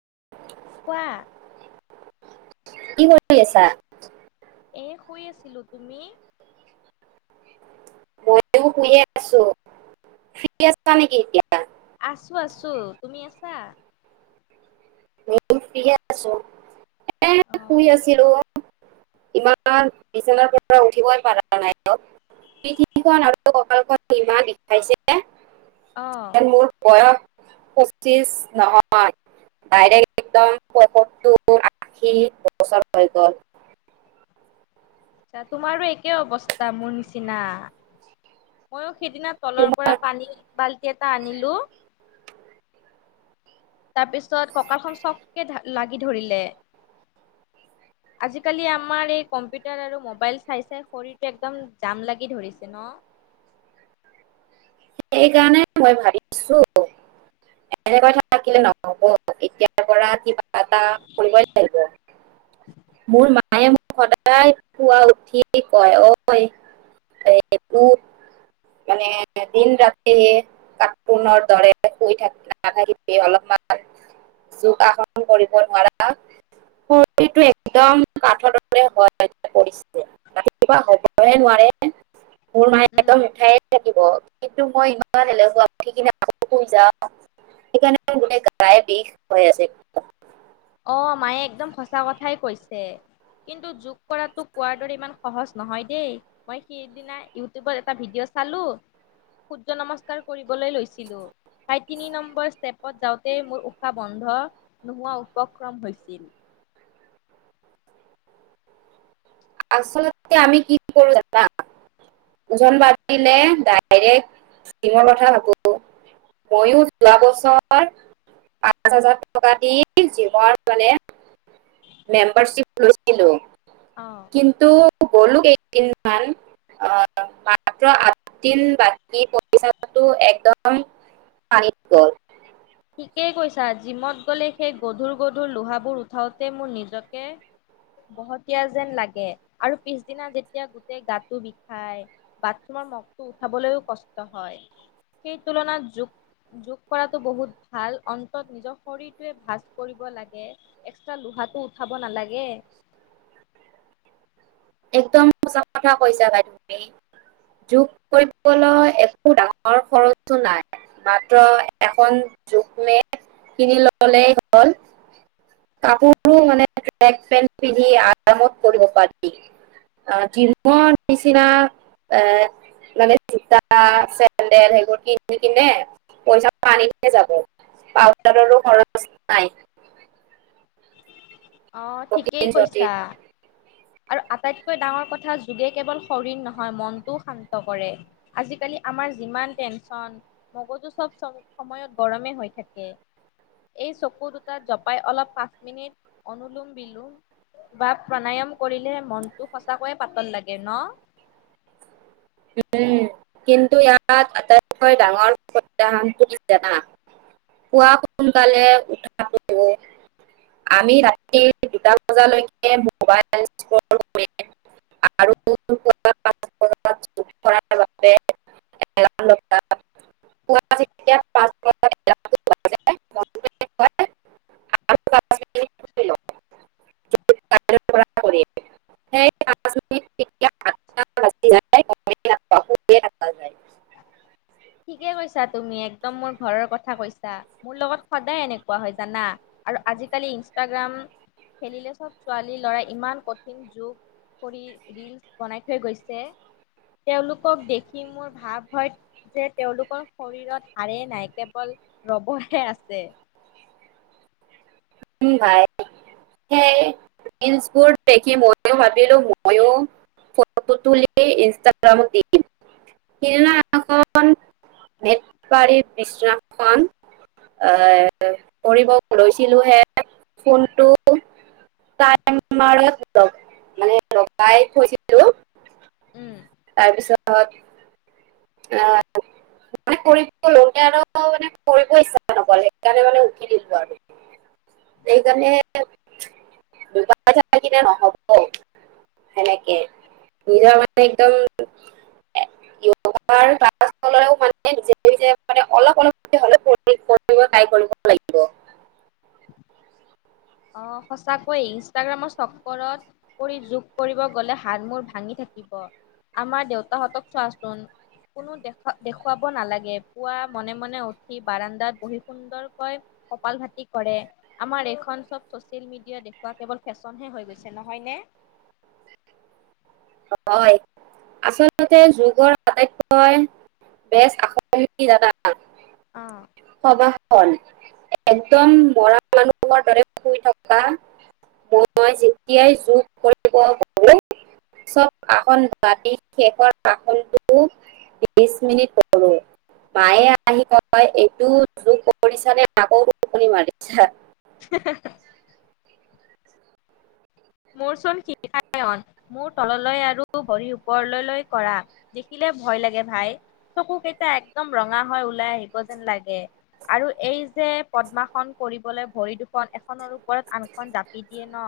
[unintelligible] কোৱা কি কৰি আছা? এ শুই আছিলো তুমি? মই শুইয়ে আছো। ফ্ৰী আছা নেকি এতিয়া? আছো, আছো, তুমি আছা। মইয়ো ফ্ৰী আছো। এ অ শুই আছিলো। ইমান বিচনাৰ পৰা উঠিবই পাৰা নাই। আৰু কঁকালখন ইমান বিষাইছে। মোৰ বয়স পচিছ নহয় ডাইৰেক্ট একদম সত্তৰ, আশী বছৰ হৈ গ'ল। আচ্ছা্ তোমাৰো একে অৱস্থা মোৰ নিচিনা, মইয়ো সেইদিনা তলৰ তোমাৰ পৰা পানী বাল্টি এটা আনিলো। তাৰ পিছত কঁকালখন চককে লাগি ধৰিলে আজিকালি আমাৰ এই কম্পিউটাৰ আৰু মোবাইল চাই চাই শৰীৰটো একদম জাম লাগি ধৰিছে ন'। সেইকাৰণে মই ভাবিছো এনেকৈ থাকিলে নহ'ব এতিয়াৰ পৰা কিবা এটা কৰিবই লাগিব মোৰ মায়ে মোক সদায় পুৱা উঠি কয় [unintelligible] ঐ টো মানে দিন ৰাতি কাখোনৰ দৰে শুই থাক নাথাক অলপমান যোগাসন কৰিব নোৱাৰা শৰীৰটো একদম কাঠ দৰে পৰিছে কিবা হ'বহে নোৱাৰে মোৰ মায়ে উম একদম উঠাই লাগিব কিন্তু মই ইমান এলেহুৱা উঠি কিনে আকৌ শুই যাওঁ সেইকাৰণে গোটেই গাই বিষ হৈ আছে। অ', মায়ে একদম সঁচা কথাই কৈছে কিন্তু যোগ কৰাটো কোৱাৰ দৰে ইমান সহজ নহয় দেই, মই সিদিনা ইউটিউবত এটা ভিডিঅ' চালো, সূৰ্য নমস্কাৰ কৰিবলৈ লৈছিলো তাই তিনি নম্বৰ ষ্টেপত যাওঁতে মোৰ উশাহ বন্ধ নোহোৱা উ উপক্ৰম হৈছিল। আচলতে আমি কি কৰোঁ জানা ওজন বাঢ়িলে ডাইৰেক্ট জিমৰ কথা ভাবো ময়ো যোৱা বছৰ পাঁচ হাজাৰ টকা দি জিমৰ মানে মেম্বাৰিপ লৈছিলো। অ'। কিন্তু গ'লো কেইদিনমান আহ, মাত্ৰ আঠদিন বাকী পইচাটো একদম পানীত গ'ল। ঠিকেই কৈছা, জিমত গ'লে সেই গধুৰ গধুৰ লোহাবোৰ উঠাওতে মোৰ নিজকে বহতীয়া যেন লাগে আৰু পিছদিনা যেতিয়া গোটেই গাটো বিষাই বাথৰুমৰ মগটো উঠাবলৈও কষ্ট হয় সেই তুলনাত যোগ, যোগ কৰাতটো বহুত ভাল অন্তত নিজৰ শৰীৰটোৱে ভাজ কৰিব লাগে এক্সট্ৰা লোহাটো উঠাব নালাগে। একদম সঁচা কথা কৈছা বাই তুমি, যোগ কৰিবলৈ একো ডাঙৰ খৰচো নাই, মাত্ৰ এখন যোগ মেট কিনি ল'লেই হ'ল, কাপোৰো মানে ট্ৰেক পেণ্ট পিন্ধি আৰামত কৰিব পাৰি আ, জিমৰ নিচিনা এ, মানে জোতা, চেন্দেল সেইবোৰ কিনি কিনে পইচা পানীতহে যাব, পাউদাৰৰো খৰচ নাই। অ', প্ৰটিন ঠিকেই কৈছা, চটিন আৰু আটাইতকৈ ডাঙৰ কথা যোগে কেৱল শৰীৰ নহয়, মনটোও শান্ত কৰে। আজিকালি আমাৰ যিমান টেনচন মগজু চব-চ সময়ত গৰমে হৈ থাকে, এই চকু দুটাত জপাই অলপ পাঁচ মিনিট অনলোম, বিলোম বা প্ৰাণায়াম কৰিলে মনটো সঁচাকৈয়ে পাতল লাগে ন? উম, কিন্তু ইয়াত আটাইতকৈ ডাঙৰ [unintelligible] জানা, পুৱা সোনকালে উঠাটো, আমি ৰাতি দুটা বজালৈকে মোবাইল আৰু [unintelligible] [unintelligible] [unintelligible] ঠিকে কৈছা তুমি একদম মোৰ ঘৰৰ কথা কৈছা, মোৰ লগত সদায় এনেকুৱা হয়, জানা? আৰু আজিকালি ইনষ্টাগ্ৰাম খেলিলে চব ছোৱালী ল'ৰাই ইমান কঠিন যোগ কৰি ৰীলচ বনাই থৈ গৈছে তেওঁলোকক দেখি মোৰ ভাৱ হয় যে, তেওঁলোকৰ শৰীৰত হাড়ে নাই কেৱল ৰবৰহে আছে। [unintelligible] ৰীলচবোৰ দেখি ময়ো ভাবিলোঁ ময়ো ফটো তুলি ইনষ্টাগ্ৰামত দিম সিদিনা [unintelligible] আ, কৰিব লৈছিলোঁ হে ফোনটো টাইমাৰত ল-মানে লগাই থৈছিলোঁ উম, তাপিছত এ, মানে কৰিব লওঁতে আৰু মানে কৰিব ইচ্ছা নগ'ল সেইকাৰণে মানে উঠি দিলো আৰু সেইকাৰণে [unintelligible] নহ'ব সেনেকে নিজৰ মানে একদম [unintelligible] [unintelligible] অলপ, অলপকে হলেওঁ [unintelligible] ট্ৰাই কৰিব লাগিব। অ', সঁচাকৈয় ইনষ্টাগ্ৰামৰ চকৰত পৰি যোগ কৰিব গ'লে হাত, মূৰ ভাঙি থাকিব আমাৰ দেউতাহঁতক চোৱাচোন, কোনো দেখু-দেখুৱাব নালাগে পুৱা মনে, মনে উঠি বাৰাণ্ডাত বহি সুন্দৰকৈ কপাল ভাটি কৰে, আমাৰ এইখন চব ছচিয়েল মিডিয়া দেখুওৱা কেৱল ফেশ্বনহে হৈ গৈছে নহয়নে? হয়, আচলতে যোগৰ আটাইতকৈ বেষ্ট আসন কি জানা? অ'। [unintelligible] একদম মৰা মানুহৰ দৰে শুই থকা, মই যেতিয়াই যোগ কৰিব পাৰোঁ চব আসন শেষৰ আসনটো বিশ মিনিট কৰোঁ, মায়ে আহি কয় এইটো যোগ কৰিছা নে আকৌ টোপনি মাৰিছা? মোৰ চোন শায়ন মূৰ তললৈ আৰু ভৰিৰ ওপৰলৈলৈ কৰা দেখিলে ভয় লাগে ভাই চকু কেইটা একদম ৰঙা হৈ ওলাই আহিব যেন লাগে আৰু এই যে, পদ্মাসন কৰিবলৈ ভৰি দুখন এখনৰ ওপৰত আনখন জাপি দিয়ে ন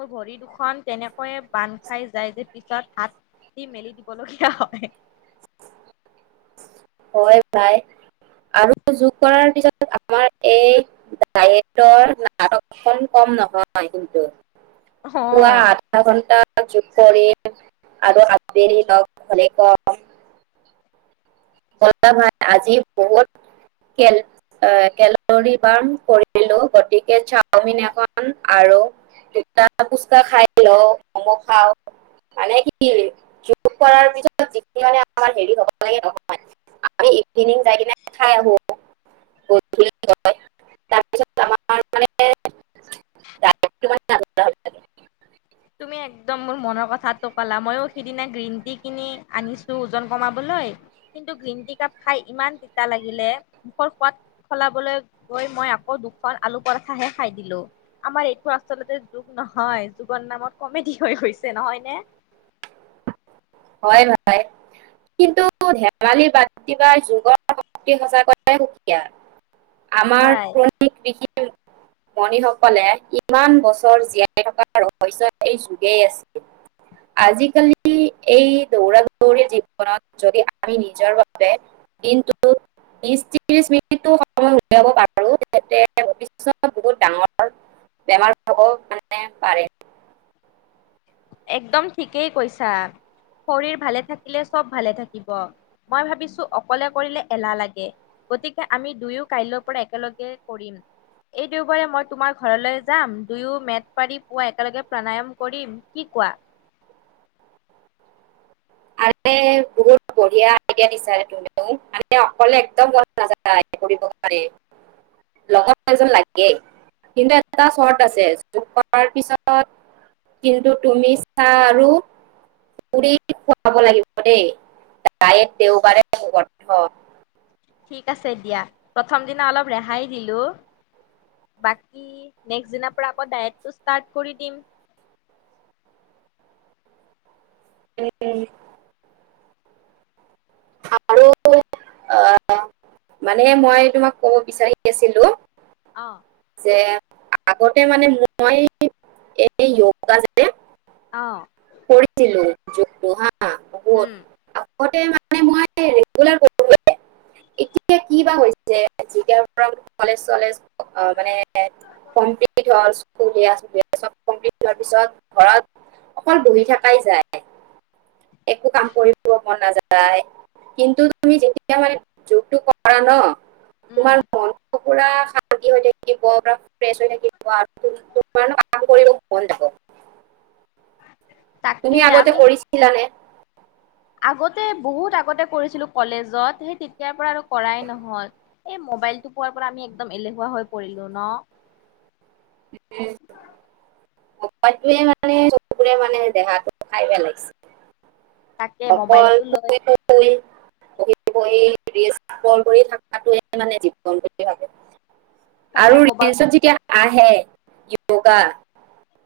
মোৰ ভৰি দুখন তেনেকৈয়ে বান্ধ খাই যায় যে, পিছত হাতদি মেলি দিবলগীয়া হয়। হয়, ভাই আৰু যোগ কৰাৰ পিছত আমাৰ এই ডায়েটৰ নাটকখন কম নহয়, কিন্তু। পুৱা অ'। আধা ঘন্টা যো [unintelligible] আজি বহুত কেল অ', [unintelligible] [unintelligible] আৰু দুটা পুচকা খাই লওঁ, মম খাওঁ মানে কি যোগ কৰাৰ পিছত যিখিনি মানে আমাৰ হেৰি হব লাগে। [inaudible] তুমি একদম মোৰ মনৰ কথাটো ক'লা, ময়ো সিদিনা গ্ৰীণ টি কিনি আনিছো। ওজন কমাবলৈ কিন্তু গ্ৰীণ টি কাপ খাই ইমান তিতা লাগিলে মুখৰ সোৱাদ সলাবলৈ গৈ মই আকৌ দুখন আলু পৰঠাহে খাই দিলো, আমাৰ এইটো আচলতে যোগ নহয়। জীৱন নামত কমেডি হৈ গৈছে। নহয় নে? হয় কিন্তু ধেমালি বাদ দিবা যুগৰ শক্তি সচাকৈয়ে সুকীয়া। আমাৰ সঁচাই [unintelligible] মনিসকলে ইমান বছৰ জীয়াই থকা ৰহস্য এই যোগেই আছিল। আজিকালি, এই দৌৰা-দৌৰি জীৱনত যদি আমি নিজৰ বাবে দিনটো বিশ-ত্ৰিশ মিনিটো সময় উলিয়াব পাৰো, তেন্তে ভৱিষ্যত বহুত ডাঙৰ বেমাৰ নহব মানে পাৰে। একদম ঠিকেই কৈছা, শৰীৰ ভালে থাকিলে চব ভালে থাকিব। মই ভাবিছো অকলে কৰিলে এলাহ লাগে, গতিকে আমি দুয়ো কাইলৈৰ পৰা একেলগে কৰিম। এই দেওবাৰে মই তোমাৰ ঘৰলৈ যাম দুয়ো মেট পাৰি পুৱা একেলগে প্ৰাণায়াম কৰিম। কি কোৱা? আৰে বহুত বঢ়িয়া আইডিয়া দিচা দেখোন তুমি মোক, মানে অকলে একদম মন নাযায় কৰিব বাবে, লগত এজন লাগেই কিন্তু এটা এটা চৰ্ট আছে যোগ হোৱাৰ পিছত কিন্তু তুমি চাহ আৰু পুৰি খাব লাগিব দেই, ডায়েট দেওবাৰে বন্ধ। ঠিক আছে দিয়া, প্ৰথম দিনা অলপ ৰেহাই দিলো বাকি নেক্সট দিনাৰ পৰা আকৌ ডাইটটো ৰ্ষ্টাট কৰি দিম। উম। অ' মানে মই তোমাক ক'ব বিচাৰি আছিলো। অ', যে আগতে মানে মই এই য়োগা যে অ', কৰিছিলো। যোগ টো হা আ বহুত উম, আগতে মানে মই [unintelligible] ৰেগুলাৰ কৰিব [unintelligible] এতিয়া কি বা হৈছে যেতিয়াৰ পৰা কলেজ চলেজ অ, মানে কমপ্লিট হ'ল স্কুল [unintelligible] চব কমপ্লিট হোৱাৰ পিছত ঘৰত অকল বহি থাকাই যায়। একো কাম কৰিব মন নাযায় কিন্তু তুমি যেতিয়া মানে যোগটো কৰা ন' উম, তোমাৰ মনটো পূৰা শান্তি হৈ থাকিব পূৰা ফ্ৰেছ হৈ থাকিব আৰু খুব তোমাৰ কাম কৰিব মন যাব। তাকে তুমি আগতে আমি কৰিছিলা নে? [inaudible] আগতে বহুত আগতে কৰিছিলো কলেজত সেই তেতিয়াৰ পৰা আৰু কৰাই নহল এই মবাইলটো পোৱাৰ পৰা আমি একদম এলেহুৱা হৈ পৰিলো ন'? মোবাইলইটোৱে মানে চকুৰে মানে দেহাটো খাই তাকে পেলাইছে। অকল মোবাইলটো লৈ শুই-শুই, বহি-বহি ৰীল স্ক্ৰল কৰি থাকাটোৱে মানে জীৱন বোলি ভাৱো। তাকে আৰু ক'বাত ৰীলচত যেতিয়া আহে য়োগা।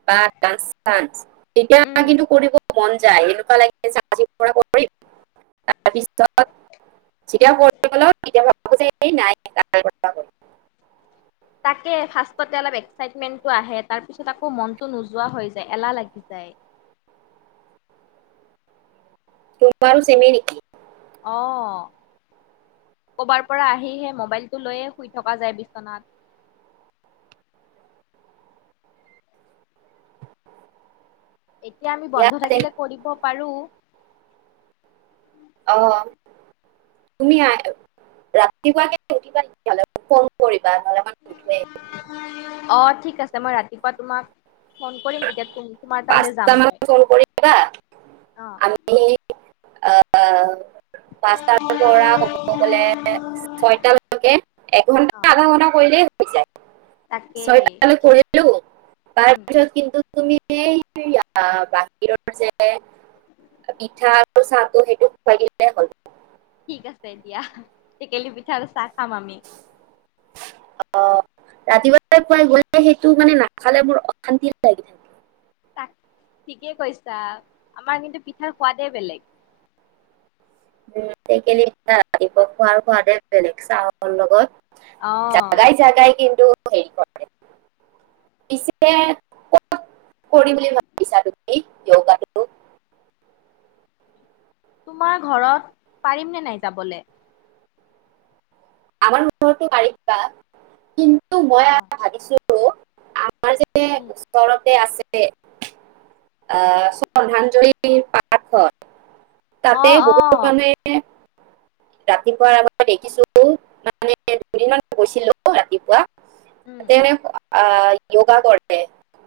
বা ডান্স-চাঞ্চ তেতিয়া উম কিন্তু কৰিব। মন যায়, এনেকুৱা লাগে যে আজিৰ পৰা কৰিম। তাৰপিছত যেতিয়া কৰিব লওঁ ভাবো যে এই নাই কাইলৈৰ পৰা কৰিম। তাকে, ফাৰ্ষ্টতে অলপ এক্সাইটমেন্টটো আহে। তাৰ পিছত আকৌ মনটো নোযোৱা হৈ যায় এলাহ লাগি যায়। তোমাৰো চেমে নেকি? অ' ক'বাৰ পৰা আহিহে মোবাইলটো লৈয়ে শুই থকা যায় বিচনাত। এতিয়া আমি বন্ধ ইয়াত থাকিলে কৰিব পাৰো। অ' তুমি আহ ৰাতিপুৱা উঠিবা তেতিয়া হ'লে ফোন কৰিম। অ' ঠিক [unintelligible] আছে মই ৰাতিপুৱা তোমাক ফোন কৰিম তেতিয়া তুম তোমাৰ তালৈ যাম পাঁচটা মই মানত ফোন কৰিবা অ' আমি অ' অ'। পাঁচটাৰ পৰা ক'ব গলে ছয়টালৈকে এঘন্টা অ' আধা ঘন্টা কৰিলেই [unintelligible] তাকেই ছয়টো কৰিলো তাৰ উম। কিন্তু তুমি যে বাহিৰৰ যে পিঠা আৰু চা টো সেইটো খুৱাই দিলে হল। ঠিক আছে দিয়া টেকেলি পিঠা চাহ খাম আমি। অ ৰাতিপুৱাই পুৱাই গলে সেইটো মানে নাখালে মোৰ অশান্তি লাগি থাকে। ঠিকে কৈছা আমাৰ কিন্তু পিঠাৰ সোৱাদেই বেলেগ। [unintelligible] ৰাতিপুৱা খোৱাৰ সোৱাদে বেলেগ চাৰ লগত অ জাগাই জাগাই কিন্তু হ কৰে পিছে কত কৰিম বুলি ভাবিছা তুমি যোগাটো? তোমাৰ ঘৰত পাৰিমনে নাই যাবলৈ। আমাৰ ঘৰতো পাৰিবা কিন্তু মই অ'। ভাবিছো আমাৰ যে উম উচৰতে আছে আহ শ্ৰদ্ধাঞ্জলি পাঠ হয় অ তাতে অ বহুত মানুহে ৰাতিপুৱা আমাৰ দেখিছো মানে দুদিন গৈছিলো ৰাতিপুৱা। উম তেনে আহ য়োগা কৰে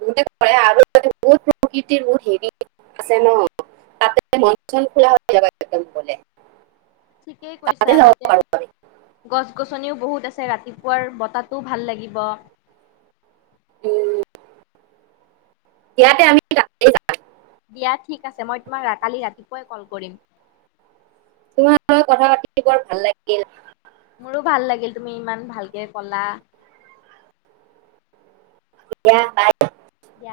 বতে কৰে আৰু তাতে বহত প্ৰকৃতিৰ হেৰি আছে ন তাতে মন চন খোলা হৈ যাব একদম কলে। ঠিকেই কৈছা তাতে গছ গছনিও বহুত আছে ৰাতিপুৱাৰ বতাত টো ভাল লাগিব। ইয়াতে আমি যাম পুৱাই কল কৰিম। তোমাৰ লগত কথা পাতি বৰ ভাল লাগিল মোৰো ভাল লাগিল তুমি ইমান ভালকে কলা। দিয়া বায়। দিয়া